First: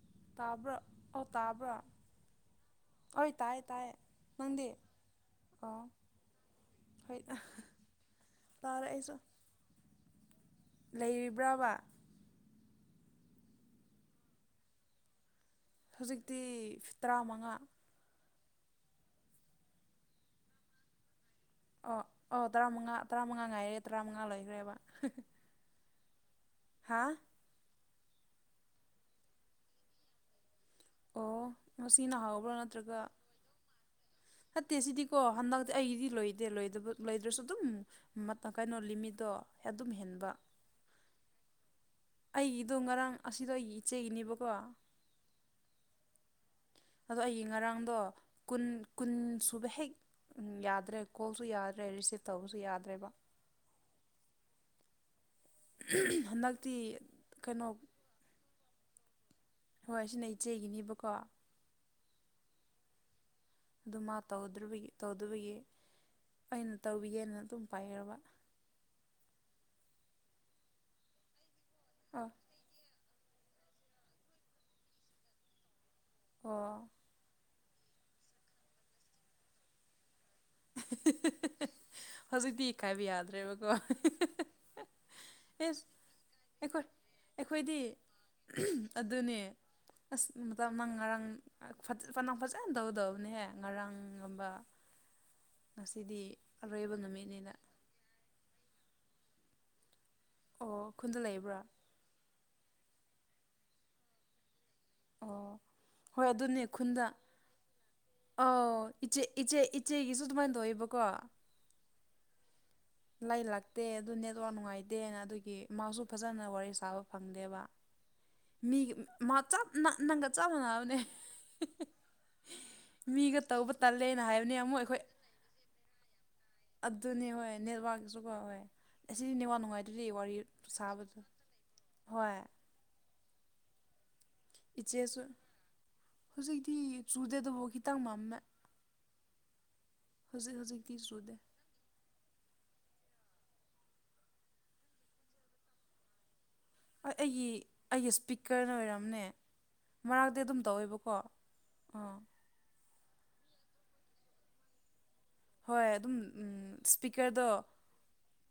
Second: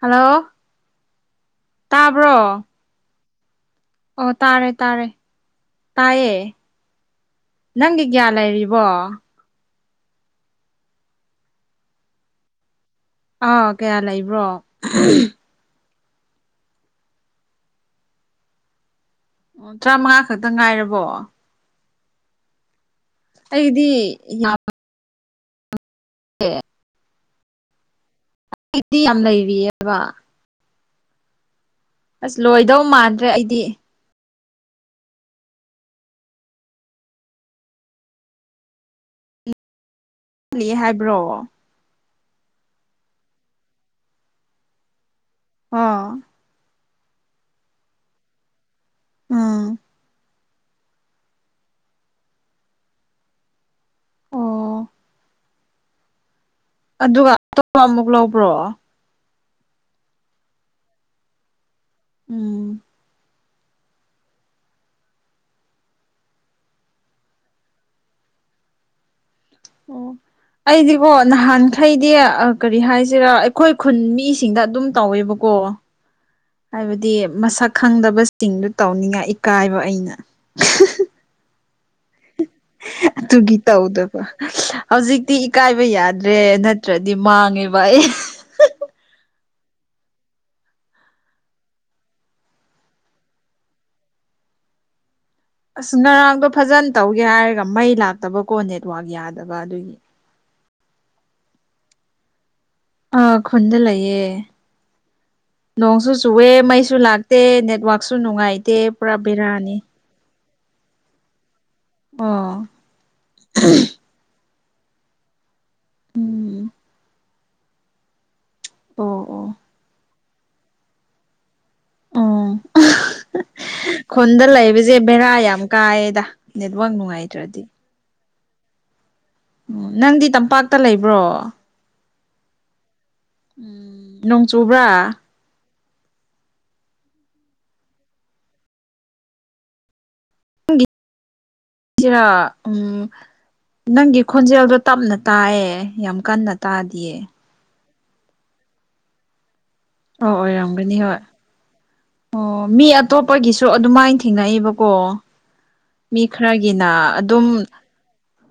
Hello ꯇꯥꯕ꯭ꯔ ꯑꯣ ꯇꯥꯕ꯭ꯔꯥ ꯇꯥꯕ꯭ꯔꯣ ꯍꯣꯏ ꯇꯥꯏ ꯇꯥꯏꯌꯦ ꯑꯣ ꯅꯪꯗꯤ ꯇꯥꯔꯦ ꯇꯥꯔꯦ ꯑꯣ ꯇꯥꯏꯌꯦ ꯍꯣꯏ ꯅꯪꯒꯤ ꯒꯌꯥ ꯂꯩꯔꯤꯕꯣ ꯇꯥꯔꯦ ꯑꯩꯁꯨ ꯂꯩꯔꯤꯕ꯭ꯔꯕ ꯑꯥ ꯀꯌꯥ ꯂꯩꯕ꯭ꯔꯣ ꯍꯧꯖꯤꯛꯇꯤ ꯇꯔꯥ ꯃꯉꯥ ꯑꯣ ꯇꯔꯥ ꯃꯉꯥ ꯈꯛꯇꯪ ꯉꯥꯏꯔꯕꯣ ꯑꯣ ꯑꯣ ꯇꯔꯥꯃꯉꯥ ꯇꯔꯥꯃꯉꯥ ꯉꯥꯏꯔꯦ ꯑꯩꯒꯤꯗꯤ ꯇꯔꯥꯃꯉꯥ ꯂꯣꯏꯈ꯭ꯔꯦꯕ ꯑꯦ ꯍꯥꯥ ꯑꯩꯗꯤ ꯌꯥꯝ ꯂꯩꯔꯤꯑꯦꯕ ꯑꯣ ꯉꯁꯤꯅ ꯑꯁ ꯍꯥꯎꯕ꯭ꯔꯥ ꯂꯣꯏꯗꯧ ꯅꯠꯇ꯭ꯔꯒ ꯃꯥꯟꯗ꯭ꯔꯦ ꯑꯩꯗꯤ ꯅꯠꯇꯦ ꯁꯤꯗꯤꯀꯣ ꯍꯟꯗꯛꯇꯤ ꯑꯩꯗꯤ ꯂꯣꯏꯗꯦ ꯂꯣꯏꯗ꯭ꯔꯁꯨ ꯑꯗꯨꯝ ꯀꯩꯅꯣ ꯂꯤꯃꯤꯗꯣ ꯑꯗꯨꯝ ꯍꯦꯟꯕ ꯈꯂꯤ ꯍꯥꯏꯕ꯭ꯔꯣ ꯑꯩꯒꯤꯗꯣ ꯉꯔꯥꯡ ꯑꯁꯤꯗꯣ ꯑꯩꯒꯤ ꯏꯆꯦꯒꯤꯅꯦꯕꯀꯣ ꯑ ꯑꯗꯣ ꯑꯩꯒꯤ ꯉꯔꯥꯡꯗꯣꯨꯟ ꯀꯨꯟ ꯎꯝ ꯁꯨꯕ ꯍꯦꯛ ꯎꯝ ꯌꯥꯗ꯭ꯔꯦ ꯀꯣꯜꯁꯨ ꯌꯥꯗ꯭ꯔꯦ ꯔꯤꯁꯤꯞ ꯇꯧꯕꯁꯨ ꯌꯥꯗ꯭ꯔꯦꯕ ꯑꯣ ꯍꯟꯛ ꯑꯗꯨꯒ ꯑꯇꯣꯞꯄ ꯑꯃꯨꯛ ꯂꯧꯕ꯭ꯔꯣ ꯍꯣꯏ ꯁꯤꯅ ꯏꯆꯦꯒꯤꯅꯦꯕꯀꯣ ꯎꯝ ꯑꯗꯨ ꯃꯥ ꯇꯧꯗꯔꯤꯕꯒꯤ ꯇꯧꯗꯕꯒꯤ ꯑꯩꯅ ꯇꯧꯕꯤꯒꯦꯅ ꯑꯗꯨꯝ ꯄꯥꯏꯔꯕ ꯑꯣ ꯑꯩꯗꯤꯀꯣ ꯅꯍꯥꯟꯈꯩꯗꯤ ꯑꯥ ꯀꯔꯤ ꯍꯥꯏꯁꯤꯔꯥ ꯑꯩꯈꯣꯏ ꯈꯨꯟ ꯃꯤꯁꯤꯡꯗ ꯑꯗꯨꯝ ꯇꯧꯋꯦꯕꯀꯣ ꯑꯣ ꯍꯥꯏꯕꯗꯤ ꯃꯁꯛ ꯈꯪꯗꯕꯁꯤꯡꯗꯨ ꯇꯧꯅꯤꯡꯉꯥꯏ ꯏꯀꯥꯏꯕ ꯑꯩꯅ ꯍꯧꯖꯤꯛꯇꯤ ꯏꯀꯥꯏꯕ ꯑꯗꯨꯒꯤ ꯌꯥꯗ꯭ꯔꯦꯕꯀꯣ ꯇꯧꯗꯕ ꯍꯧꯖꯤꯛꯇꯤ ꯑꯦꯁ ꯏꯀꯥꯏꯕ ꯌꯥꯗ꯭ꯔꯦ ꯑꯩꯈꯣꯏ ꯅꯠꯇ꯭ꯔꯗꯤ ꯑꯩꯈꯣꯏꯗꯤ ꯃꯥꯡꯉꯦꯕ ꯑꯩ ꯑꯗꯨꯅꯦ ꯑꯁ ꯃꯇꯝ ꯅꯪ ꯉꯔꯥꯡꯅꯪ ꯐꯖꯅ ꯇꯧꯒꯗꯕꯅꯦꯍꯦ ꯉꯔꯥꯡꯒꯨꯝꯕ ꯑꯁ ꯉꯁꯤꯗꯤ ꯉꯔꯥꯡꯗꯣ ꯐꯖꯅ ꯑꯔꯣꯏꯕ ꯇꯧꯒꯦ ꯅꯨꯃꯤꯠꯅꯤꯅ ꯍꯥꯏꯔꯒ ꯃꯩ ꯂꯥꯛꯇꯕꯀꯣ ꯅꯦꯠꯋꯥꯛ ꯌꯥꯗꯕ ꯑꯗꯨꯒꯤ ꯑꯣ ꯈꯨꯟꯗ ꯂꯩꯕ꯭ꯔꯥ ꯑ ꯈꯨꯟꯗ ꯂꯩꯌꯦꯦ ꯑꯣ ꯍꯣꯏ ꯑꯗꯨꯅꯦ ꯃꯩꯁꯨ ꯈꯨꯟꯗ ꯂꯥꯛꯇꯦ ꯅꯦꯠꯋꯥꯛꯁꯨ ꯑ ꯅꯨꯡꯉꯥꯏꯇꯦ ꯄꯨꯔꯥ ꯏꯆꯦ ꯏꯆꯦ ꯕꯦꯔꯥꯅꯤ ꯏꯆꯦꯒꯤꯁꯨ ꯑꯗꯨꯃꯥꯏꯅ ꯇꯧꯏꯕ ꯀꯣ ꯑ ꯂꯩ ꯂꯥꯛꯇꯦ ꯑꯗꯨ ꯅꯦꯠꯋꯥꯛ ꯅꯨꯡꯉꯥꯏꯇꯦꯅ ꯑꯗꯨꯒꯤ ꯃꯥꯁꯨ ꯐꯖꯅ ꯎꯝ ꯋꯥꯔꯤ ꯁꯥꯕ ꯐꯪꯗꯦꯕ ꯃꯤꯒ ꯑꯣ ꯑꯣ ꯅꯪꯒ ꯆꯞ ꯃꯥꯟꯅꯕꯅꯦ ꯑꯣ ꯃꯤꯒ ꯇꯧꯕ ꯇꯜꯂꯦꯅ ꯈꯨꯟꯗ ꯍꯥꯏꯕꯅꯦ ꯑꯃꯨꯛ ꯂꯩꯕꯁꯦ ꯑꯩꯈꯣꯏ ꯕꯦꯔꯥ ꯌꯥꯝ ꯀꯥꯏꯌꯦꯗ ꯅꯦꯠꯋꯥꯛ ꯑꯗꯨꯅꯦ ꯅꯨꯡꯉꯥꯏꯇ꯭ꯔꯗꯤ ꯅꯦꯠꯋꯥꯛꯀꯤꯁꯨꯀꯣ ꯍꯣꯏ ꯍꯣꯏ ꯑꯁꯤꯗꯤꯅꯦꯋꯥ ꯅꯨꯡꯉꯥꯏ ꯎꯝ ꯑꯗꯨꯗꯤ ꯅꯪꯗꯤ ꯋꯥꯔꯤ ꯇꯝꯄꯥꯛꯇ ꯂꯩꯕ꯭ꯔꯣ ꯁꯥꯕꯗꯣ ꯍꯣꯏ ꯎꯝ ꯅꯣꯡ ꯆꯨꯕ꯭ꯔꯥ ꯏꯆꯦꯁꯨ ꯍꯧꯖꯤꯛꯇꯤ ꯆꯨꯗꯗꯐꯣ ꯈꯤꯇꯪ ꯃꯝꯃꯦ ꯍꯧꯖꯤꯛ ꯍꯧꯖꯤꯛꯗꯤꯤ ꯁꯨꯗꯦ ꯁꯤꯔ ꯎꯝ ꯅꯪꯒꯤ ꯈꯣꯟꯖꯦꯜꯗꯣ ꯇꯞꯅ ꯇꯥꯏꯌꯦ ꯌꯥꯝ ꯀꯟꯅ ꯍꯣꯏ ꯇꯥꯗꯤꯌꯦ ꯑꯩꯒꯤ ꯑꯩꯒꯤ ꯏꯁꯄꯤꯀꯔꯅ ꯑꯣꯏꯔꯝꯅꯦ ꯑꯣ ꯃꯔꯥꯛꯛꯇꯤ ꯑꯗꯨꯝ ꯑꯣꯏꯔꯝꯒꯅꯤ ꯇꯧꯋꯦꯕꯀꯣ ꯍꯣꯏ ꯑꯥ ꯑꯣ ꯃꯤ ꯑꯇꯣꯞꯄꯒꯤꯁꯨ ꯑꯗꯨꯃꯥꯏꯅ ꯊꯦꯡꯅꯏꯕꯀꯣ ꯍꯣꯏ ꯑꯗꯨꯝ ꯃꯤ ꯈꯔꯒꯤꯅ ꯑꯗꯨꯝ ꯏꯁꯄꯤꯀꯔꯗꯣ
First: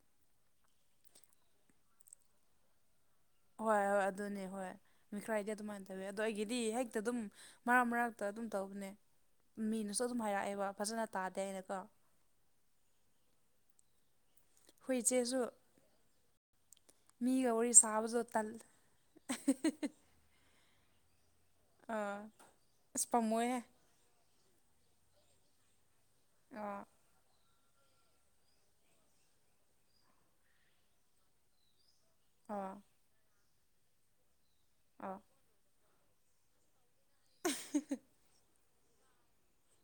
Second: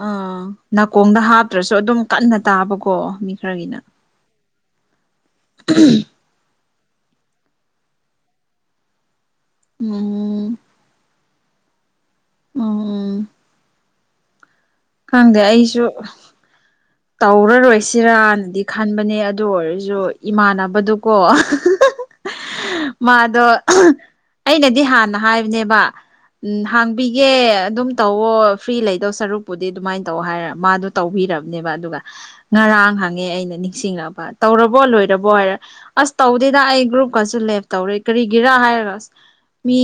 ꯑꯥ ꯅꯥꯀꯣꯡꯗ ꯍꯥꯞꯇ꯭ꯔꯁꯨ ꯑꯗꯨꯝ ꯀꯟꯅ ꯇꯥꯕꯀꯣ ꯃꯤ ꯍꯣꯏ ꯈꯔꯒꯤꯅ ꯍꯣꯏ ꯑꯗꯨꯅꯦ ꯍꯣꯏ ꯃꯤꯈ꯭ꯔꯥꯏꯗꯤ ꯑꯗꯨꯃꯥꯏꯅ ꯇꯧꯋꯤ ꯑꯗꯣ ꯑꯩꯒꯤꯗꯤ ꯍꯦꯛꯇ ꯑꯗꯨꯝ ꯃꯔꯛ ꯃꯔꯛꯇ ꯑꯗꯨꯝ ꯇꯧꯕꯅꯦ ꯃꯤꯅꯁꯨ ꯑꯗꯨꯝ ꯎꯝ ꯍꯥꯏꯔꯛꯑꯦꯕ ꯐꯖꯅ ꯇꯥꯗꯦ ꯍꯥꯏꯅꯀꯣ ꯎꯝ ꯎꯝ ꯑꯩꯈꯣꯏ ꯈꯪꯗꯦ ꯏꯆꯦꯁꯨ ꯑꯩꯁꯨ ꯃꯤꯒ ꯋꯥꯔꯤ ꯁꯥꯕꯗꯣ ꯇꯜ ꯇꯧꯔꯔꯣꯏꯁꯤꯔꯅꯗꯤ ꯈꯟꯕꯅꯦ ꯑꯗꯨ ꯑꯣꯏꯔꯁꯨ ꯏꯃꯥꯟꯅꯕꯗꯨꯀꯣ ꯑꯥ ꯑꯁ ꯃꯥꯗꯣ ꯄꯥꯝꯃꯣꯏꯍꯦ ꯑꯩꯅꯗꯤ ꯍꯥꯟꯅ ꯍꯥꯏꯕꯅꯦꯕ ꯑꯥ ꯎꯝ ꯄꯤꯒꯦ ꯑꯗꯨꯝ ꯇꯧꯋꯣ ꯐ꯭ꯔꯤ ꯂꯩꯗꯧ ꯁꯔꯨꯛ ꯄꯨꯨꯗꯤ ꯑꯗꯨꯃꯥꯏꯅ ꯇꯧ ꯍꯥꯏꯔ ꯃꯥꯗꯣ ꯇꯧꯕꯤꯔꯕꯅꯦꯕ ꯑꯗꯨꯒ ꯑꯥ ꯉꯔꯥꯡ ꯍꯪꯉꯦ ꯑꯩꯅ ꯅꯤꯡꯁꯤꯡꯉ꯫ ꯇꯧꯔꯕꯣ ꯑꯥ ꯂꯣꯏꯔꯕꯣ ꯍꯥꯏꯔ ꯑꯁ ꯇꯧꯗꯦꯗ ꯑꯩ ꯒ꯭ꯔꯨꯞꯀꯁꯨ ꯂꯦꯞ ꯇꯧꯔ꯫ ꯀꯔꯤꯒꯤꯔ ꯍꯥꯏꯔ ꯑꯁ꯫ ꯃꯤ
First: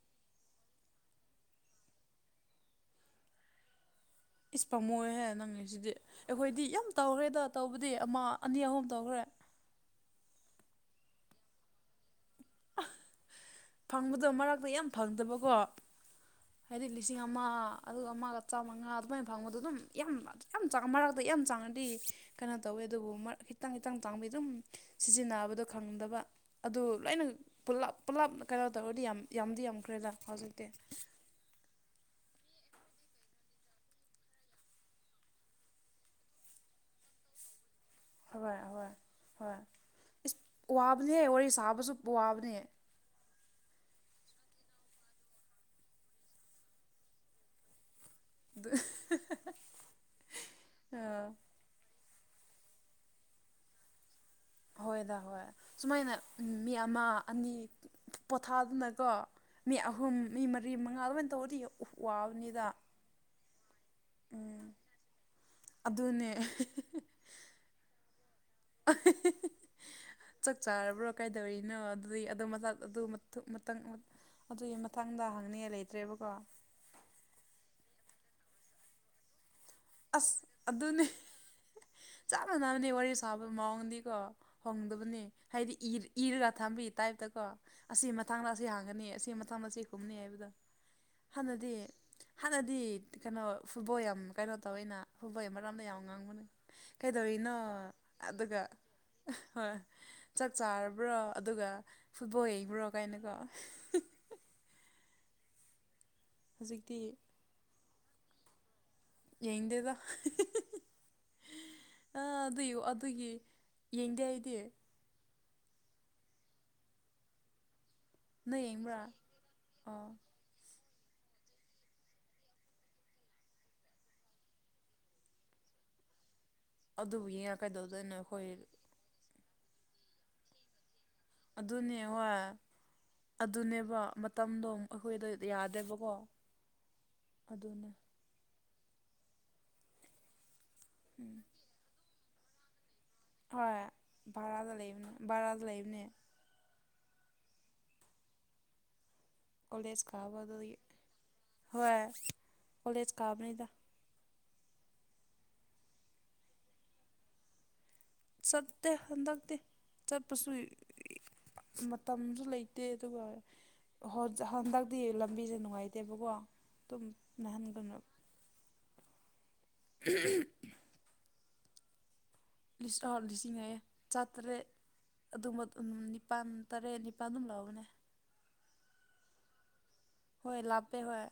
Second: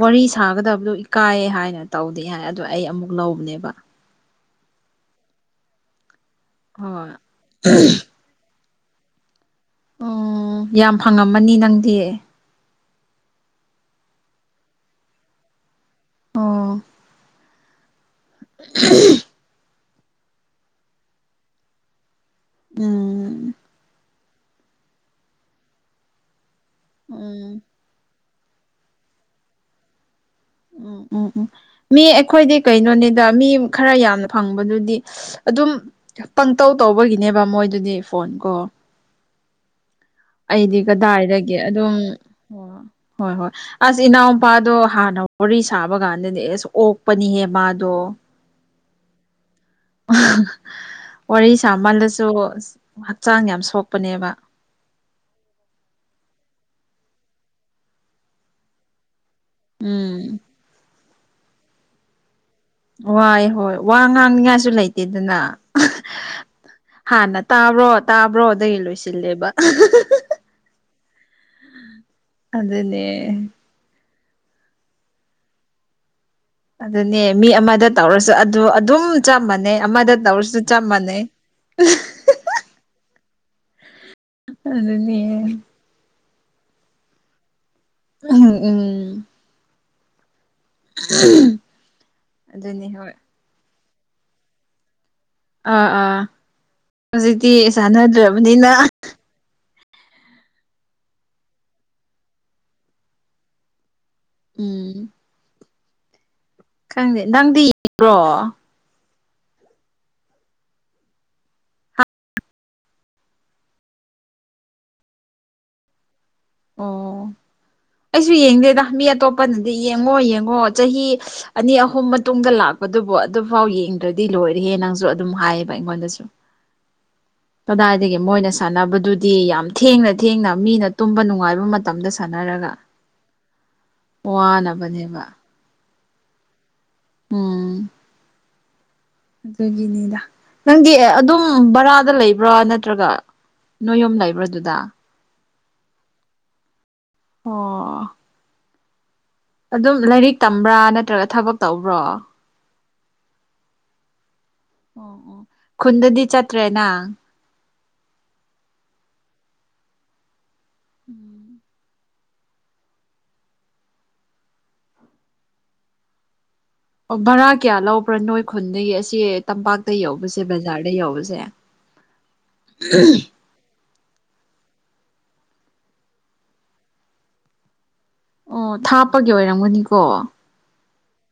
ꯋꯥꯔꯤ ꯁꯥꯒꯗꯕꯗꯨ ꯏꯀꯥꯏꯌꯦ ꯍꯥꯏꯅ ꯇꯧꯗꯦ ꯍꯥꯏ ꯑꯗꯣ ꯑꯩ ꯑꯃꯨꯛ ꯂꯧꯕꯅꯦꯕ꯫ ꯏꯁ ꯄꯝꯃꯣꯏꯍꯦ ꯅꯪꯉꯤꯁꯤꯗꯤ ꯑꯩꯈꯣꯏꯗꯤ ꯌꯥꯝ ꯍꯣꯏ ꯇꯧꯈ꯭ꯔꯦꯗ ꯇꯧꯕꯗꯤ ꯑꯃ ꯑꯅꯤ ꯑꯍꯨꯝ ꯇꯧꯈ꯭ꯔꯦ꯫ ꯎꯝ ꯌꯥꯝ ꯐꯪꯉꯝꯃꯅꯤ ꯅꯪꯗꯤ꯫ [inaudible] ꯐꯪꯕꯗꯣ ꯃꯔꯥꯛꯛꯇ ꯌꯥꯝ ꯐꯪꯗꯕꯀꯣ꯫ ꯑꯣ ꯍꯥꯏꯗꯤ ꯂꯤꯁꯤꯡ ꯑꯃ ꯑꯗꯨꯒ ꯑꯃꯒ ꯆꯥꯝꯃꯉꯥ ꯑꯗꯨꯃꯥꯏꯅ ꯐꯪꯕꯗꯣ ꯑꯗꯨꯝ꯫ ꯌꯥꯝ ꯌꯥꯝ ꯃꯔꯛꯇ ꯌꯥꯝ ꯆꯥꯡꯅꯗꯤ ꯀꯩꯅꯣ ꯇꯧꯋꯦ ꯑꯗꯨꯕꯨꯛ ꯎꯝ ꯈꯤꯇꯪ ꯈꯤꯇꯪ ꯇꯥꯡꯕꯤ ꯑꯗꯨꯝ ꯁꯤꯖꯤꯟꯅꯕꯗꯣ ꯈꯪꯗꯕ ꯑꯗꯨ ꯂꯣꯏꯅ ꯎꯝ ꯄꯨꯂꯞ ꯄꯨꯜꯂꯞ ꯀꯩꯅꯣ ꯇꯧꯔꯗꯤ ꯌꯥꯝ ꯌꯥꯝꯗꯤ ꯌꯥꯝꯈ꯭ꯔꯦꯗ ꯍꯧꯖꯤꯛꯤ ꯎꯝ ꯎꯝ ꯎꯝ ꯃꯤ ꯑꯩꯈꯣꯏꯗꯤ ꯀꯩꯅꯣꯅꯤꯗ ꯃꯤ ꯈꯔ ꯌꯥꯝꯅ ꯐꯪꯕꯗꯨꯗꯤ ꯑꯗꯨꯝ ꯄꯪꯇꯧ ꯇꯧꯕꯒꯤꯅꯦꯕ ꯃꯣꯏꯗꯨꯗꯤ ꯐꯣꯟ ꯀꯣ ꯍꯣꯏ ꯍꯣꯏ ꯍꯣꯏ ꯏꯁ ꯑꯩꯗꯤ ꯋꯥꯕꯅꯦꯍꯦ ꯋꯥꯔꯤ ꯀꯗꯥꯏꯗꯒꯤ ꯁꯥꯕꯁꯨ ꯑꯗꯨꯝ ꯋꯥꯕꯅꯦꯍꯦ ꯍꯣꯏ ꯍꯣꯏ ꯑꯁ ꯏꯅꯥꯎꯄꯥꯗꯣ ꯍꯥꯟꯅ ꯋꯥꯔꯤ ꯁꯥꯕ ꯀꯥꯟꯗꯅꯦ ꯑꯁ ꯑꯣꯛꯄꯅꯤꯍꯦ ꯃꯥꯗꯣ ꯑꯗꯨ꯫ [inaudible] ꯋꯥꯔꯤ ꯁꯥꯃꯜꯂꯁꯨ ꯍꯛꯆꯥꯡ ꯌꯥꯝ ꯁꯣꯛꯄꯅꯦꯕ꯫ ꯍꯣꯏꯗꯥ ꯍꯣꯏ ꯁꯨꯃꯥꯏꯅ ꯃꯤ ꯑꯃ ꯑꯅꯤ ꯄꯣꯊꯥꯗꯅꯀꯣ꯫ ꯃꯤ ꯑꯍꯨꯝ ꯎꯝ ꯃꯤ ꯃꯔꯤ ꯃꯉꯥ ꯂꯣꯏꯅ ꯇꯧꯔꯗꯤ ꯋꯥꯕꯅꯤꯗ꯫ ꯋꯥꯏ ꯍꯣꯏ ꯋꯥ ꯎꯝ ꯉꯥꯡꯅꯤꯉꯥꯏꯁꯨ ꯂꯩꯇꯦꯗꯅ꯫ ꯑꯗꯨꯅꯦ ꯍꯥꯟꯅ ꯇꯥꯕ꯭ꯔꯣ ꯇꯥꯕ꯭ꯔꯣꯗꯒꯤ ꯂꯣꯏꯁꯤꯜꯂꯦꯕ꯫ ꯆꯥꯛ ꯆꯥꯔꯕ꯭ꯔꯣ ꯀꯥꯏꯗꯧꯔꯤꯅꯣ ꯑꯗꯨꯗꯤ ꯑꯗꯨꯣ ꯃꯆꯥꯛ ꯑꯗꯨ꯫ ꯑꯗꯨꯅꯦ ꯈꯤꯇꯪ ꯑꯗꯨꯒꯤ ꯃꯇꯥꯡꯗ ꯍꯪꯅꯤꯡꯉꯥꯏ ꯂꯩꯇ꯭ꯔꯦꯕꯀꯣ꯫ ꯑꯗꯨꯅꯦ ꯃꯤ ꯑꯃꯗ ꯇꯧꯔꯁꯨ ꯑꯗꯨ ꯑꯗꯨꯝ꯫ ꯆꯞ ꯃꯥꯟꯅꯩ ꯑꯃꯗ ꯑꯁ ꯇꯧꯔꯁꯨ ꯆꯞ ꯑꯗꯨꯅꯦ ꯃꯥꯟꯅꯩ꯫ ꯆꯞ ꯃꯥꯟꯅꯕꯅꯤ ꯋꯥꯔꯤ ꯁꯥꯕ ꯃꯑꯣꯡꯗꯤꯀꯣ ꯍꯣꯡꯗꯕꯅꯤ ꯑꯗꯨꯅꯦ ꯍꯥꯏꯗꯤ ꯢ꯫ ꯏꯔꯒ ꯊꯝꯕꯤ ꯇꯥꯏꯞꯇꯀꯣ ꯑꯁꯤ ꯃꯊꯪꯗ ꯎꯝ ꯑꯁꯤ ꯎꯝ ꯍꯪꯒꯅꯤ ꯑꯁꯤ ꯃꯊꯪꯗ ꯑꯁꯤ ꯈꯨꯝꯅꯤ ꯍꯥꯏꯕꯗꯣ꯫ ꯍꯥꯟꯅꯗꯤ ꯍꯥꯟꯅꯗꯤ ꯑꯗꯨꯅꯤ ꯍꯣꯏ ꯀꯩꯅꯣ ꯐꯨꯠꯕꯣꯜ ꯌꯥꯝ ꯀꯩꯅꯣ ꯇꯧꯋꯦꯅ꯫ ꯍꯣꯏꯕꯩ ꯃꯔꯥꯝꯗ ꯑꯥ ꯌꯥꯝꯅ ꯑꯥ ꯉꯥꯡꯕꯅꯦ ꯀꯩꯗꯧꯔꯤꯅꯣ ꯍꯧꯖꯤꯛꯇꯤ ꯑꯗꯨꯒ꯫ ꯁꯥꯟꯅꯗ꯭ꯔꯕꯅꯤꯅ ꯍꯣꯏ ꯆꯥꯛ ꯆꯥꯔꯕ꯭ꯔꯣ ꯑꯗꯨꯒ ꯐꯨꯠꯕꯣꯜ ꯌꯩꯕ꯭ꯔꯣ ꯀꯥꯏꯅꯀꯣ꯫ ꯎꯝ꯫ ꯍꯧꯖꯤꯛꯇꯤ ꯈꯪꯗꯦ ꯅꯪꯗꯤ ꯏꯕ꯭ꯔꯣ꯫ ꯌꯦꯡꯗꯦ ꯗ꯫ ꯑ ꯑꯗꯨꯏ ꯑꯗꯨꯒꯤ ꯌꯦꯡꯗꯦ ꯑꯩꯗꯤ꯫ ꯑꯣ ꯑꯩꯁꯨ ꯅꯪ ꯌꯦꯡꯗꯦꯗ ꯌꯦꯡꯕ꯭ꯔꯥ ꯃꯤ ꯑꯇꯣꯞꯄꯅꯗꯤ ꯑꯣ ꯌꯦꯡꯉꯣ ꯌꯦꯡꯉꯣ ꯆꯍꯤ꯫ ꯑꯅꯤ ꯑꯍꯨꯝ ꯃꯇꯨꯡꯗ ꯂꯥꯛꯄꯗꯨꯕꯨ ꯑꯗꯨꯐꯥꯎ ꯌꯦꯡꯗ꯭ꯔꯗꯤ ꯂꯣꯏꯔꯦꯅ ꯅꯪꯁꯨ ꯑꯗꯨꯝ ꯍꯥꯏꯌꯦꯕ ꯑꯩꯉꯣꯟꯗꯁꯨ꯫ ꯑꯗꯨꯕꯨ ꯌꯦꯡꯉ ꯀꯩꯗꯧꯗꯣꯏꯅꯣ ꯀꯗꯥꯏꯗꯒꯤ ꯑꯩꯈꯣꯏ ꯃꯣꯏꯅ ꯁꯥꯟꯅꯕꯗꯨ꯫ ꯗꯤ ꯌꯥꯝ ꯊꯦꯡꯅ ꯊꯦꯡꯅ ꯃꯤꯅ ꯇꯨꯝꯕ ꯅꯨꯡꯉꯥꯏ꯫ ꯑꯗꯨꯅꯦ ꯍꯣꯏ ꯑꯗꯨꯅꯦꯕ ꯃꯇꯝꯗꯣ ꯋꯥꯅꯕꯅꯦꯕ ꯑꯩꯈꯣꯏꯗ꯫ ꯌꯥꯗꯦꯕꯀꯣ ꯎꯝ ꯑꯗꯨꯅꯦ꯫ ꯑꯗꯨꯒꯤꯅꯤꯗ ꯅꯪꯗꯤ ꯑꯗꯨꯝ ꯚꯔꯥꯗ ꯂꯩꯕ꯭ꯔꯥ ꯅꯠꯇ꯭ꯔꯒ꯫ ꯍꯣꯏ ꯅꯣꯏ ꯌꯨꯝ ꯂꯩꯕ꯭ꯔꯥ ꯚꯔꯥꯗ ꯑꯗꯨꯗ ꯂꯩꯕꯅꯦ ꯚꯔꯥꯗ ꯂꯩꯕꯅꯦ꯫ ꯑꯣ꯫ ꯑꯗꯨꯝ ꯀꯣꯂꯦꯖ ꯀꯥꯕ ꯂꯥꯏꯔꯤꯛ ꯑꯗꯨꯗꯒꯤ ꯇꯝꯕ꯭ꯔꯥ ꯅꯠꯇ꯭ꯔꯒ ꯊꯕꯛ ꯍꯣꯏ ꯇꯧꯕ꯭ꯔꯣ ꯑꯣ ꯀꯣꯂꯦꯖ ꯀꯥꯕꯅꯤꯗ꯫ ꯑꯣ ꯑꯣ ꯈꯨꯟꯗꯗꯤ ꯆꯠꯇ꯭ꯔꯦ ꯅꯪ꯫ ꯆꯠꯇꯦ ꯍꯟꯗꯛꯇꯤ ꯆꯠꯄꯁꯨ꯫ [inaudible] ꯃꯇꯝꯖꯨ ꯂꯩꯇꯦ ꯑꯗꯨꯒ ꯍꯟꯗꯛꯇꯤ ꯂꯝꯕꯤꯁꯦ ꯅꯨꯡꯉꯥꯏꯇꯦꯕꯀꯣ ꯑꯗꯨꯝ ꯑꯣ ꯚꯔꯥ ꯀꯌꯥ ꯅꯍꯥꯟꯒꯨꯝꯅ ꯂꯧꯕ꯭ꯔꯥ ꯅꯣꯏ ꯈꯨꯟꯗꯒꯤ ꯑꯁꯤ ꯇꯝꯄꯥꯛꯇ ꯌꯧꯕꯁꯦ ꯕꯖꯥꯔꯗ ꯌꯧꯕꯁꯦ ꯂꯤꯁ ꯂꯤꯁ [inaudible] ꯆꯤꯡꯉꯛꯑꯦ ꯆꯥꯇꯔꯦꯠ ꯑꯗꯨꯝꯕ ꯅꯤꯄꯥꯜ ꯇꯔꯦꯠ ꯅꯤꯄꯥꯜ ꯑꯗꯨꯝ ꯂꯧꯕꯅꯦ ꯑꯣ ꯊꯥꯞꯄꯒꯤ ꯑꯣꯏꯔꯝꯒꯅꯤꯀꯣ ꯍꯣꯏ ꯂꯥꯞꯄꯦ ꯍꯣꯏ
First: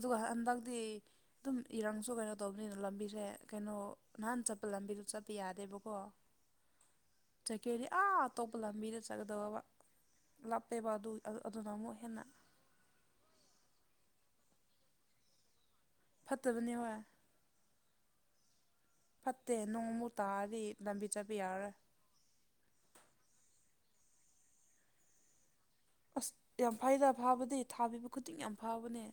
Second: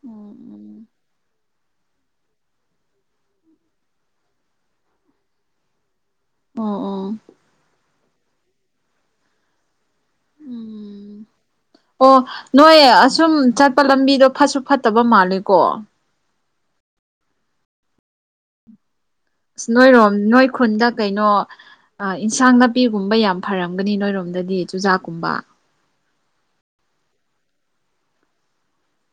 ꯑꯗꯨꯒ ꯍꯟꯗꯛꯇꯤ ꯑꯗꯨꯝ ꯏꯔꯥꯡꯁꯨ ꯀꯩꯅꯣ ꯇꯧꯕꯅꯤꯅ ꯂꯝꯕꯤꯁꯦ ꯀꯩꯅꯣ ꯅꯍꯥꯟ ꯆꯠꯄ ꯂꯝꯕꯤꯗꯣ ꯆꯠꯄ ꯌꯥꯗꯦꯕꯀꯣ ꯑꯣ ꯑꯣ꯫ ꯆꯠꯀꯦꯗꯤ ꯑꯥ ꯑꯇꯣꯞꯄ ꯂꯝꯕꯤꯗ ꯆꯠꯀꯗꯕ꯫ ꯂꯥꯞꯄꯦꯕ ꯑꯗꯨ ꯎꯝ ꯑꯗꯨꯅ ꯑꯃꯨꯛ ꯑꯣ ꯍꯦꯟꯅ꯫ ꯅꯣꯏ ꯑꯁꯨꯝ ꯆꯠꯄ ꯂꯝꯕꯤꯗꯣ ꯐꯠꯁꯨ ꯐꯠꯇꯕ ꯃꯥꯜꯂꯦꯀꯣ꯫ ꯐꯠꯇꯕꯅꯦ ꯍꯣꯏ꯫ ꯐꯠꯇꯦ ꯑꯁ ꯅꯣꯡꯃꯨꯛ ꯅꯣꯏꯔꯣꯝ ꯅꯣꯏ ꯇꯥꯗꯤ ꯈꯨꯟꯗ ꯂꯝꯕꯤ ꯆꯠꯄ ꯀꯩꯅꯣ ꯌꯥꯔꯔꯣꯏ꯫ ꯏꯟꯁꯥꯡ ꯅꯥꯄꯤꯒꯨꯝꯕ ꯌꯥꯝ ꯐꯔꯝꯒꯅꯤ ꯅꯣꯏꯔꯣꯝꯗꯗꯤ ꯆꯨꯖꯥꯛꯀꯨꯝꯕ꯫ ꯑꯁ ꯌꯥꯝ ꯐꯩꯗ ꯐꯕꯗꯤ ꯊꯥꯕꯤꯕ ꯈꯨꯗꯤꯡ ꯌꯥꯝ ꯐꯕꯅꯦ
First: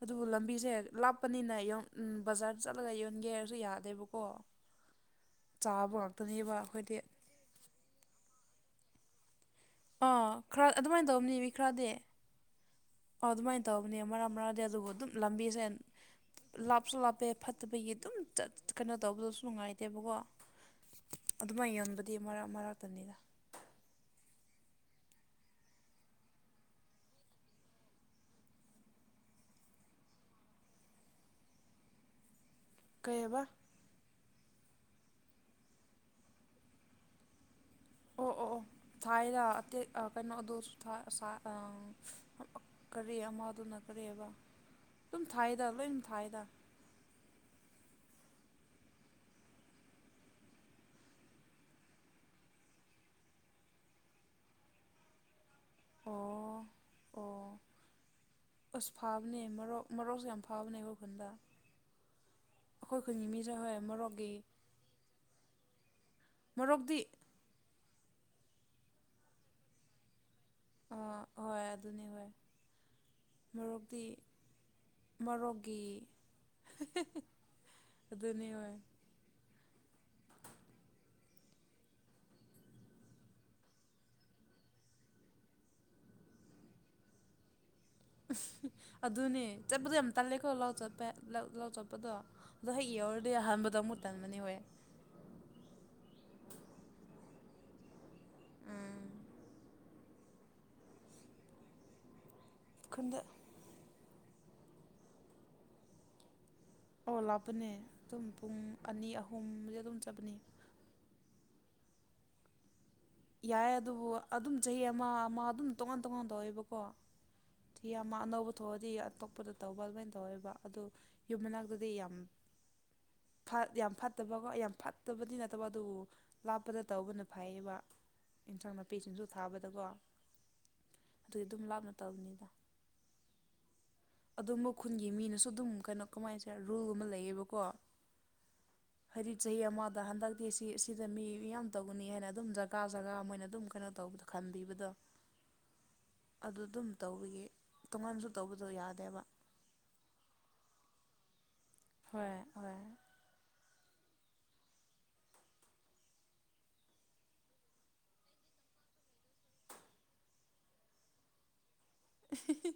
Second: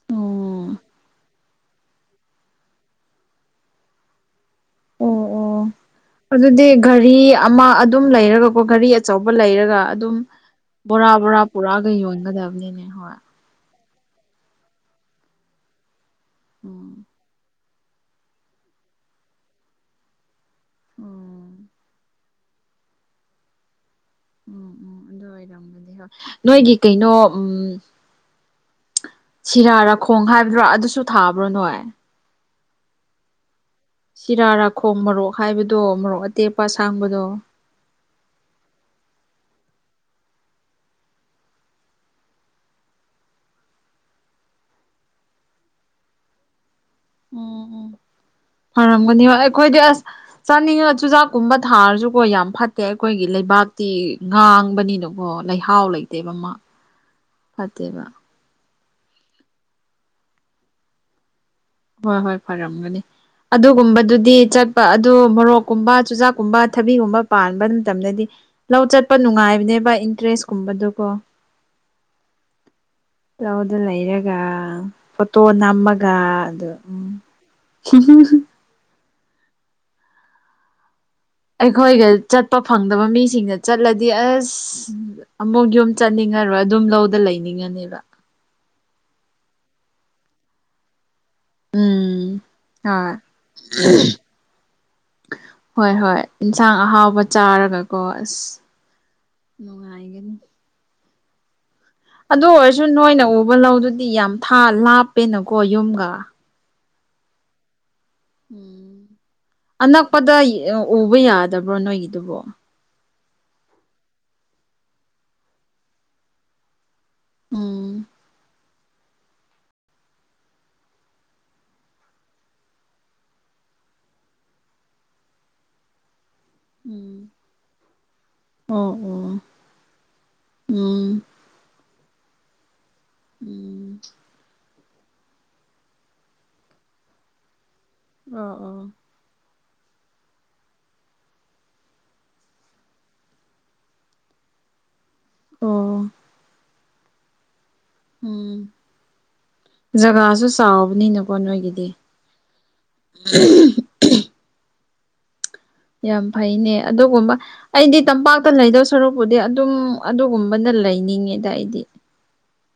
ꯑꯗꯨꯒ ꯂꯝꯕꯤꯁꯦ ꯂꯥꯞ꯫ ꯅꯛꯄꯅꯤꯅ ꯌꯨꯝ ꯕꯖꯥꯔ ꯆꯠꯂꯒ ꯌꯣꯟꯒꯦ ꯍꯥꯏꯔꯁꯨ ꯌꯥꯗꯦꯕꯀꯣ ꯑꯣ ꯑꯣ ꯆꯥꯕ ꯉꯥꯛꯇꯅꯦꯕ ꯑꯗꯨꯗꯤ ꯑꯩꯈꯣꯏꯗꯤ ꯒꯥꯔꯤ ꯑꯃ ꯑꯗꯨꯝ ꯂꯩꯔꯒꯀꯣ ꯒꯥꯔꯤ ꯑꯆꯧꯕ ꯂꯩꯔꯒ ꯑꯗꯨꯝ ꯑꯥ ꯈꯔ ꯑꯗꯨꯃꯥꯏꯅ ꯕꯣꯔꯥ ꯇꯧꯕꯅꯤ ꯕꯣꯔꯥ ꯃꯤ ꯄꯨꯔꯛ ꯈꯔꯗꯤ ꯑꯒ ꯑꯥ ꯌꯣꯟꯒꯗꯕꯅꯤꯅꯦ ꯍꯣꯏ ꯑꯗꯨꯃꯥꯏꯅ ꯇꯧꯕꯅꯦ ꯃꯔꯛ ꯃꯔꯗꯤ ꯑꯗꯨꯕꯨ ꯑꯗꯨꯝ ꯂꯝꯕꯤꯁꯦ ꯂꯥꯞꯁꯨ ꯎꯝ ꯂꯥꯞꯄꯦ ꯐꯠꯇ ꯑꯗꯨꯝ ꯀꯩꯅꯣ ꯇꯧꯕꯗꯁꯨ ꯅꯨꯡꯉꯥꯏꯇꯦꯕꯀꯣ ꯎꯝ ꯑꯗꯨꯃꯥꯏꯅ ꯌꯣꯟꯕ [inaudible] ꯗꯤ ꯃꯔꯛ ꯃꯔꯛꯇꯅꯤꯗ ꯎꯝ ꯎꯝ ꯑꯗꯨ ꯑꯣꯏꯔꯝꯒꯅꯤ ꯍꯣꯏ ꯅꯣꯏꯒꯤ ꯀꯩꯅꯣ ꯎꯝ ꯁꯤꯔꯥꯔꯥꯈꯣꯡ ꯍꯥꯏꯕ꯭ꯔꯣ ꯑꯗꯨꯁꯨ ꯊꯥꯕ꯭ꯔꯣ ꯅꯣꯏ ꯀꯩꯑꯕ ꯁꯤꯔꯥ ꯔꯥꯈꯣꯡ ꯃꯔꯣꯛ ꯍꯥꯏꯕꯗꯣ ꯃꯔꯣꯛ ꯑꯇꯦꯛꯄ ꯑꯁꯥꯡꯕꯗꯣ ꯑꯣ ꯑꯣ ꯑꯣ ꯊꯥꯏꯗ ꯑꯇꯩ ꯀꯩꯅꯣ ꯑꯗꯨ [unintelligible] ꯀꯔꯤ ꯑꯃꯗꯨꯅ ꯀꯔꯤ ꯍꯥꯢꯕ ꯑꯗꯨꯝ ꯊꯥꯏꯗ ꯂꯣꯏ ꯊꯥꯏꯗ ꯎꯝ ꯎꯝ ꯐꯔꯝꯒꯅꯤ ꯑꯩꯈꯣꯏꯗꯤ ꯑꯁ ꯆꯥꯅꯤꯡꯉ ꯆꯨꯖꯥꯛꯀꯨꯝꯕ ꯊꯥꯔꯁꯨꯀꯣ ꯌꯥꯝ ꯐꯠꯇꯦ ꯑꯩꯈꯣꯏꯒꯤ ꯂꯩꯕꯥꯛꯇꯤ ꯉꯥꯡꯕꯅꯤꯅ ꯀꯣ ꯂꯩꯍꯥꯎ ꯑꯣ ꯂꯩꯇꯦꯕ ꯃꯥ ꯑꯣ ꯐꯠꯇꯦꯕ ꯑꯁ ꯐꯕꯅꯦ ꯃꯔꯣꯛ ꯃꯔꯣꯛ ꯌꯥꯝ ꯐꯥꯕꯅꯦ ꯈꯨꯟꯗ ꯍꯣꯏ ꯍꯣꯏ ꯐꯔꯝꯒꯅꯤ ꯑꯩꯈꯣꯏ ꯈꯨꯟꯒꯤ ꯃꯤꯁꯦ ꯍꯣꯏ ꯃꯔꯣꯛꯀꯤ ꯑꯗꯨꯒꯨꯝꯕꯗꯨꯗꯤ ꯆꯠꯄ ꯑꯗꯨ ꯃꯣꯔꯣꯛꯀꯨꯝꯕ ꯆꯨꯖꯥꯛꯀꯨꯝꯕ ꯃꯔꯣꯛꯇꯤ ꯊꯕꯤꯒꯨꯝꯕ ꯄꯥꯟꯕ ꯃꯇꯝꯗꯗꯤ ꯂꯧ ꯆꯠꯄ ꯅꯨꯡꯉꯥꯏꯕꯅꯦꯕ ꯏꯟꯇꯔꯦꯁ ꯑ ꯍꯣꯏ ꯑꯗꯨꯅꯤ ꯍꯣꯏ ꯂꯧꯗ ꯃꯣꯔꯣꯛꯇꯤ ꯂꯩꯔꯒ ꯐꯣꯇꯣ ꯃꯣꯔꯣꯛꯀꯤ ꯅꯝꯃꯒ ꯎꯝ ꯍ [inaudible] [unintelligible] ꯑꯩꯈꯣꯏꯒ ꯆꯠꯄ ꯐꯪꯗꯕ ꯃꯤꯁꯤꯡꯗ ꯆꯠꯂꯗꯤ ꯑꯁ ꯑꯃꯨꯛ ꯌꯨꯝ ꯆꯠꯅꯤꯡꯉꯔꯣꯏ ꯑꯗꯨꯝ ꯂꯧꯗ ꯂꯩꯅꯤꯡꯉꯅꯤꯕ ꯑꯗꯨꯅꯦ ꯆꯠꯄꯗꯣ ꯌꯥꯝ ꯇꯜꯂꯦꯀꯣ ꯂꯧ ꯆꯠꯄ ꯂꯧ ꯆꯠꯄꯗꯣ ꯎꯝ ꯑꯗꯣ ꯍꯦꯛ ꯍꯣꯏ ꯌꯧꯔꯗꯤ ꯑꯍꯥꯟꯕꯗꯣ ꯑꯃꯨꯛ ꯇꯟꯕꯅꯤ ꯍꯣꯏ ꯍꯣꯏ ꯍꯣꯏ ꯏꯟꯁꯥꯡ ꯑꯍꯥꯎꯕ ꯆꯥꯔꯒꯀꯣ ꯑꯁ ꯎꯝ ꯉꯥꯏꯒꯦꯅꯦ ꯑꯗꯨ ꯑꯣꯏꯔꯁꯨ ꯈꯨꯟꯗ ꯅꯣꯏꯅ ꯎꯕ ꯂꯧꯗꯨꯗꯤ ꯌꯥꯝ ꯊꯥ ꯂꯥꯞꯄꯦꯅꯀꯣ ꯌꯨꯝꯒ ꯑꯣ ꯂꯥꯞꯄꯅꯦ ꯑꯗꯨꯝ ꯄꯨꯡ ꯎꯝ ꯑꯅꯤ ꯑꯍꯨꯝꯁꯦ ꯑꯗꯨꯝ ꯆꯠꯄꯅꯦ ꯑꯅꯛꯄꯗ ꯎꯕ ꯌꯥꯗꯕ꯭ꯔꯣ ꯅꯣꯏꯒꯤꯗꯨꯕꯣ ꯌꯥꯏꯌꯦ ꯑꯗꯨꯕꯨ ꯑꯗꯨꯝ ꯆꯍꯤ ꯑꯃ ꯑꯃ ꯑꯗꯨꯝ ꯇꯣꯉꯥꯟ ꯇꯣꯉꯥꯟ ꯇꯧꯋꯦꯕꯀꯣ ꯎꯝ ꯌꯥꯝ ꯑꯅꯧꯕ ꯊꯣꯛꯑꯗꯤ ꯑꯇꯣꯞꯄꯗ ꯇꯧꯕ ꯑꯗꯨꯃꯥꯏꯅ ꯇꯧꯋꯦꯕ ꯑꯗꯨ ꯌꯨꯝ ꯃꯅꯥꯛꯇꯗꯤ ꯌꯥꯝ ꯌꯥꯝ ꯐꯠꯇꯕꯀꯣ ꯌꯥꯝ ꯐꯠꯇꯕꯗꯤ ꯅꯠꯇꯕ ꯑꯗꯨꯕꯨ ꯂꯥꯞꯄꯗ ꯇꯧꯕꯅ ꯎꯝ ꯐꯩꯌꯦꯕ ꯑꯦꯟꯁꯥꯡ ꯑꯣ ꯅꯥꯄꯤꯁꯤꯡꯁꯨ ꯑꯣ ꯊꯥꯕꯗꯀꯣ ꯎꯝ ꯑꯗꯨꯗꯤ ꯑꯗꯨꯝ ꯂꯥꯞꯅ ꯇꯕꯅꯤꯗ ꯎꯝ ꯑꯗꯨꯝꯕ ꯈꯨꯟꯒꯤ ꯃꯤꯅꯁꯨ ꯑꯗꯨꯝ ꯀꯩꯅꯣ ꯀꯃꯥꯏꯅꯁꯦ ꯔꯨꯜ ꯑꯃ ꯂꯩꯌꯦꯕꯀꯣ ꯑ ꯑꯣ ꯍꯥꯏꯗꯤ ꯆꯍꯤ ꯑꯃꯗ ꯍꯟꯗꯛꯇꯤ ꯁꯤ ꯑꯁꯤꯗ ꯃꯤ ꯌꯥꯝ ꯇꯧꯒꯅꯤ ꯍꯥꯏꯅ ꯑꯗꯨꯝ ꯆꯒ ꯀꯥ ꯖꯒꯥ ꯃꯣꯏꯅ ꯑꯗꯨꯝ ꯀꯩꯅꯣ ꯇꯧꯕꯗꯣ ꯈꯟꯕꯤꯕꯗꯣ ꯑꯣ ꯑꯗꯨ ꯑꯗꯨꯝ ꯇꯧꯕꯒꯤ ꯇꯣꯉꯥꯟꯁꯨ ꯇꯧꯕꯗꯣ ꯎꯝ ꯌꯥꯗꯦꯕ ꯖꯒꯥꯁꯨ ꯆꯥꯎꯕꯅꯤꯅꯀꯣ ꯅꯣꯏꯒꯤꯗꯤ ꯍꯣꯏ ꯍꯣꯏ ꯑꯍꯝ ꯌꯥꯝ ꯐꯩꯅꯦ ꯑꯗꯨꯒꯨꯝꯕ ꯑꯩꯗꯤ ꯇꯝꯄꯥꯛꯇ ꯂꯩꯗꯧ ꯁꯔꯨꯛꯄꯨꯗꯤ ꯑꯗꯨꯝ ꯑꯗꯨꯒꯨꯝꯕꯅ ꯂꯩꯅꯤꯡꯉꯤꯗ ꯑꯩꯗꯤ ꯍꯤ ꯍꯤ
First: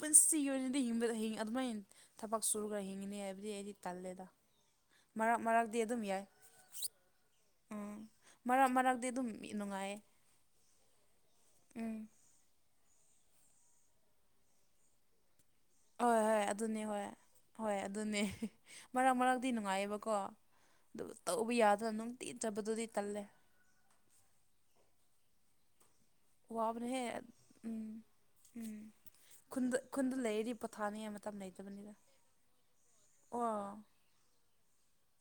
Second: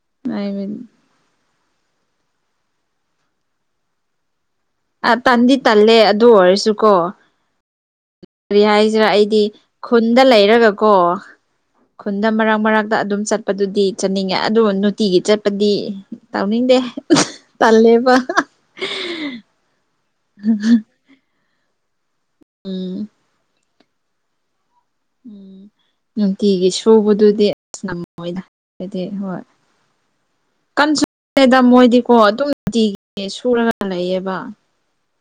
ꯄꯨꯟꯁꯤꯒꯤ ꯍꯥꯏꯕꯗꯤ ꯑꯣꯏꯅꯗꯤ ꯍꯤꯡꯕꯗ ꯍ ꯑꯗꯨꯃꯥꯏ ꯊꯕꯛ ꯁꯨꯔꯒ ꯍꯤꯡꯉꯅꯤ ꯍꯥꯏꯕꯗꯤ ꯑꯩꯗꯤ ꯇꯜꯂꯦꯗ ꯑ ꯃꯔꯛ ꯇꯟꯗꯤ ꯃꯔꯛꯇꯤ ꯇꯜꯂꯦ ꯑꯗꯨꯝ ꯌꯥꯏ ꯑꯗꯨ ꯑꯣꯏꯔꯁꯨꯀꯣ ꯎꯝ ꯀꯔꯤ ꯃꯔꯛ ꯍꯥꯏꯁꯤꯔꯥ ꯃꯔꯛꯇꯤ ꯑꯗꯨꯝ ꯑꯩꯗꯤ ꯅꯨꯡꯉꯥꯏꯌꯦ ꯈꯨꯟꯗ ꯎꯝ ꯂꯩꯔꯒꯀꯣꯟ ꯗ ꯃꯔꯛ ꯃꯔꯛꯇ ꯑꯗꯨꯝ ꯆꯠꯄꯗꯨꯗꯤ ꯆꯠꯅꯤꯡꯉꯦ ꯑꯗꯨ ꯅꯨꯡꯇꯤꯒꯤ ꯆꯠ ꯍꯣꯏ ꯍꯣꯏ ꯑꯗꯨꯅꯦ ꯍꯣꯏ ꯍꯣꯏ ꯇꯜꯂꯦꯕ ꯑꯗꯨꯅꯦ ꯃꯔꯛ ꯃꯔꯛꯇꯤ ꯅꯨꯡꯉꯥꯏꯌꯦꯕꯀꯣ ꯑꯗꯨꯕꯨ ꯇꯧꯕ ꯌꯥꯗꯅ ꯅꯨꯡꯇꯤꯖꯕꯗꯨꯗꯤ ꯎꯝ ꯇꯜꯂꯦ ꯎꯝ ꯅꯨꯡꯇꯤꯒꯤ ꯋꯥꯕꯅꯦꯍꯦ ꯁꯨꯕꯗꯨꯗꯤ ꯎꯝ ꯑꯁ ꯅꯣꯏꯅ ꯎꯝ ꯍꯥꯏꯗꯤ ꯍꯣꯏ ꯈꯨꯟꯗ ꯈꯨꯟꯗ ꯂꯩꯔꯗꯤ ꯄꯣꯊꯥꯅꯤꯡꯉꯥꯏ ꯃꯇꯝ ꯃꯦꯗꯥ ꯂꯩꯇꯕꯅꯤꯗ ꯃꯣꯏꯗꯤꯀꯣ ꯑꯗꯨꯝ ꯅꯨꯡꯇꯤ ꯑꯣ ꯁꯨꯔꯒ ꯂꯩꯌꯦꯕ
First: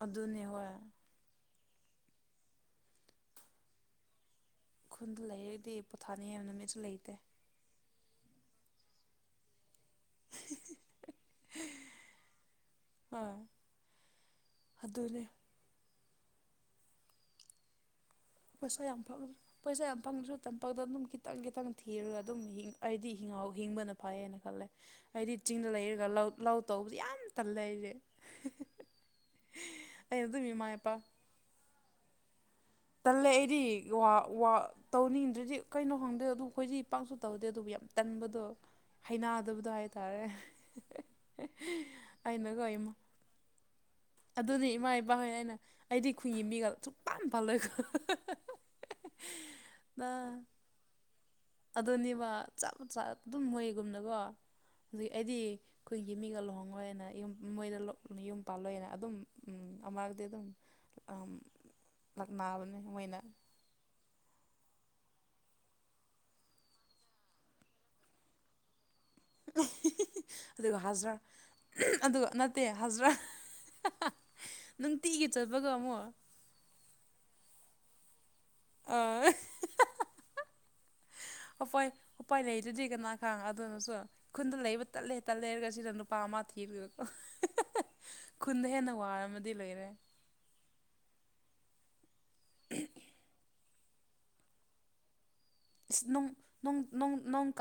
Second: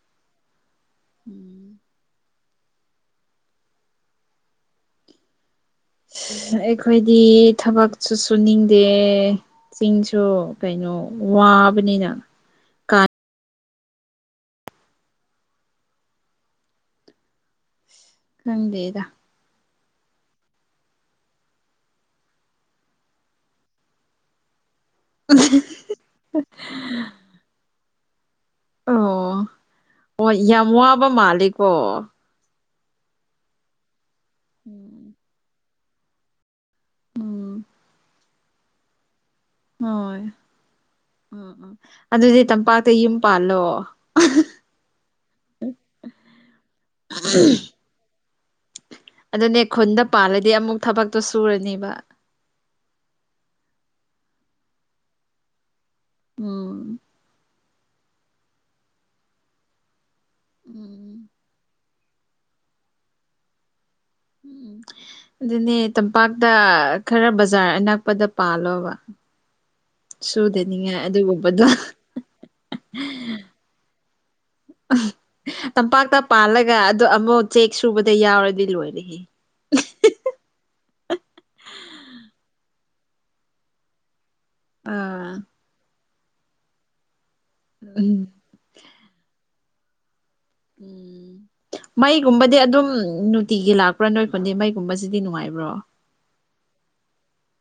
ꯑꯗꯨꯅꯦ ꯍꯣꯏ ꯎꯝ ꯈꯨꯟꯗ ꯂꯩꯔꯗꯤ ꯄꯣꯊꯥꯅꯤꯡꯉꯥꯏ ꯅꯨꯃꯤꯠꯁꯨ ꯂꯩꯇꯦ ꯑꯩꯈꯣꯏꯗꯤ ꯊꯕꯛ ꯁꯨꯠ ꯁꯨꯅꯤꯡꯗꯦ ꯆꯤꯡꯁꯨ ꯀꯩꯅꯣ ꯋꯥꯕꯅꯤꯅ ꯑ ꯑꯗꯨꯗꯅꯦ [unintelligible] ꯈꯪꯗꯦꯗ ꯄꯩꯁꯥ ꯌꯥꯝ ꯄꯪꯗꯁꯨ ꯇꯝꯐꯪꯛꯇ ꯑꯗꯨꯝ ꯈꯤꯇꯪ ꯈꯤꯇꯪ ꯊꯤꯔꯒ ꯑꯗꯨꯝ ꯑꯩꯗꯤ ꯍꯤꯡꯍꯥꯎ ꯍꯤꯡꯕꯅ ꯐꯩꯌꯦꯅ ꯈꯜꯂꯦ ꯍꯥꯏꯗꯤ ꯆꯤꯡꯗ ꯂꯩꯔꯒ ꯂꯧ ꯂꯧ ꯇꯧꯕꯁꯦ ꯌꯥꯝ ꯇꯜꯂꯦ ꯑꯩꯗꯤ ꯑꯣ ꯑꯣ ꯌꯥꯝ ꯏꯄꯥ ꯋꯥꯕ ꯃꯥꯜꯂꯤꯀꯣ ꯇꯜꯂꯦ ꯑꯩꯗꯤ ꯎꯝ ꯇꯧꯅꯤꯡꯗ꯭ꯔꯗꯤ ꯀꯩꯅꯣ ꯈꯪꯗꯦ ꯑꯗꯨ ꯑꯩꯈꯣꯏꯁꯦ ꯏꯄꯥꯛꯁꯨ ꯇꯧꯗꯦ ꯎꯝ ꯑꯗꯨꯕꯨ ꯌꯥꯝ ꯇꯟꯕꯗꯣ ꯍꯩꯅꯗꯕꯗꯣ ꯍꯣꯏ ꯍꯥꯏꯇꯥꯔꯦ ꯎꯝ ꯎꯝ ꯑꯗꯨꯗꯤ ꯑꯩꯅ ꯀꯣ ꯇꯝꯄꯥꯛꯇ ꯏꯃ ꯌꯨꯝ ꯄꯥꯜꯂꯣ ꯑꯗꯨꯅꯤ ꯏꯃꯥ ꯏꯄꯥ ꯍꯣꯏ ꯑꯩꯅ ꯑꯩꯗꯤ ꯈꯏꯉꯤ ꯃꯤꯒ ꯁꯨꯡꯄꯥꯟ ꯄꯥꯜꯂꯒ ꯑꯗꯨꯅꯦ ꯈꯨꯟꯗ ꯄꯥꯜꯂꯗꯤ ꯑꯃꯨꯛ ꯊꯕꯛ ꯑꯗꯨꯅꯦꯕ ꯆꯞꯄ ꯆ ꯑꯗꯨꯝ ꯃꯣꯏꯒꯨꯝꯅꯀꯣ ꯍꯧꯖꯤꯛ ꯑꯩꯗꯤ ꯑꯩꯈꯣꯏꯒꯤ ꯃꯤꯒ ꯎꯝ ꯂꯨꯍꯣꯡꯂꯣꯏꯅ ꯌꯨꯝ ꯃꯣꯏꯗ ꯌꯨꯝ ꯄꯥꯜꯂꯣꯏꯅ ꯑꯗꯨꯝ ꯑꯔꯗ ꯑꯗꯨ ꯎꯝ ꯂꯅꯥꯕꯅꯤ ꯃꯩꯅ ꯎ ꯑꯗꯨꯅꯦ ꯇꯝꯄꯥꯛꯇ ꯈꯔ ꯕꯖꯥꯔ ꯑꯅꯛꯄꯗ ꯄꯥꯜꯂꯣꯕ ꯑꯗꯨꯒ ꯁꯨꯗꯅꯤꯡꯉꯥꯏ ꯑꯗꯨꯒꯨꯝꯕꯗꯣ ꯍꯥꯏꯖꯔꯥ ꯑꯗꯨꯒ ꯗꯦ ꯍꯥꯖꯔꯥ ꯅꯨꯡꯇꯤꯒ ꯆꯠꯄꯒꯣ ꯑꯃꯨꯛ ꯇꯝꯄꯥꯛꯇ ꯄꯥꯜꯂꯒ ꯑꯗ ꯑꯃꯨꯛ ꯆꯦꯛ ꯁꯨꯕꯗ ꯌꯥꯎꯔꯗꯤ ꯂꯣꯏꯔꯏ ꯑꯥ ꯎꯄꯥꯏ ꯎꯄꯥꯏ ꯂꯩꯗꯨꯗꯤ ꯀꯅꯥ ꯈꯥꯡ ꯑꯗꯨꯅꯁꯨ ꯈꯨꯟꯗ ꯂꯩꯕ ꯇꯠꯂꯦ ꯑꯥ ꯇꯠꯂꯦ ꯍꯥꯏꯔꯒ ꯁꯤꯗ ꯄꯥꯃ ꯊꯤꯔꯒꯀꯣ ꯎꯝ ꯈꯨꯟꯗ ꯍꯦꯟꯅ ꯋꯥꯔꯒꯗꯤ ꯂꯩꯔꯣꯢ ꯎꯝ ꯃꯩꯒꯨꯝꯕꯗꯤ ꯑꯗꯨꯝ ꯇꯤꯒꯤ ꯂꯥꯛꯄ꯭ꯔꯥ ꯅꯣꯏ ꯐꯟꯗꯦ ꯃꯩꯒꯨꯝꯕꯁꯤꯗꯤ ꯅꯨꯡꯉꯥꯏꯕ꯭ꯔꯣ ꯏꯁ ꯅꯣꯡ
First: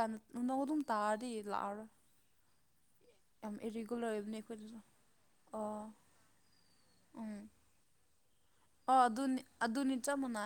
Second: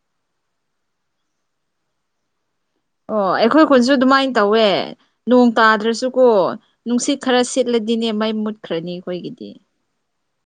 ꯑꯗꯨꯝ ꯇꯥꯔꯗꯤ ꯂꯥꯛꯑꯔꯣꯏ ꯑꯣ ꯌꯥꯝ ꯑꯩꯈꯣꯏ ꯈꯨꯟꯁꯨ ꯏꯔꯤꯒꯨꯂꯔ ꯑꯗꯨꯃꯥꯏꯅ ꯑꯣꯏꯕꯅꯦ ꯇꯧꯋꯦ ꯑꯩꯈꯣꯏꯗꯁꯨ ꯅꯣꯡ ꯑꯣ ꯇꯥꯗ꯭ꯔꯁꯨꯀꯣ ꯅꯨꯡꯁꯤꯠ ꯎꯝ ꯈꯔ ꯁꯤꯠꯂꯗꯤꯅꯦ ꯃꯩ ꯃꯨꯠꯈ꯭ꯔꯅꯤ ꯑꯩꯈꯣꯏꯒꯤꯗꯤ ꯆꯃꯨꯅꯥ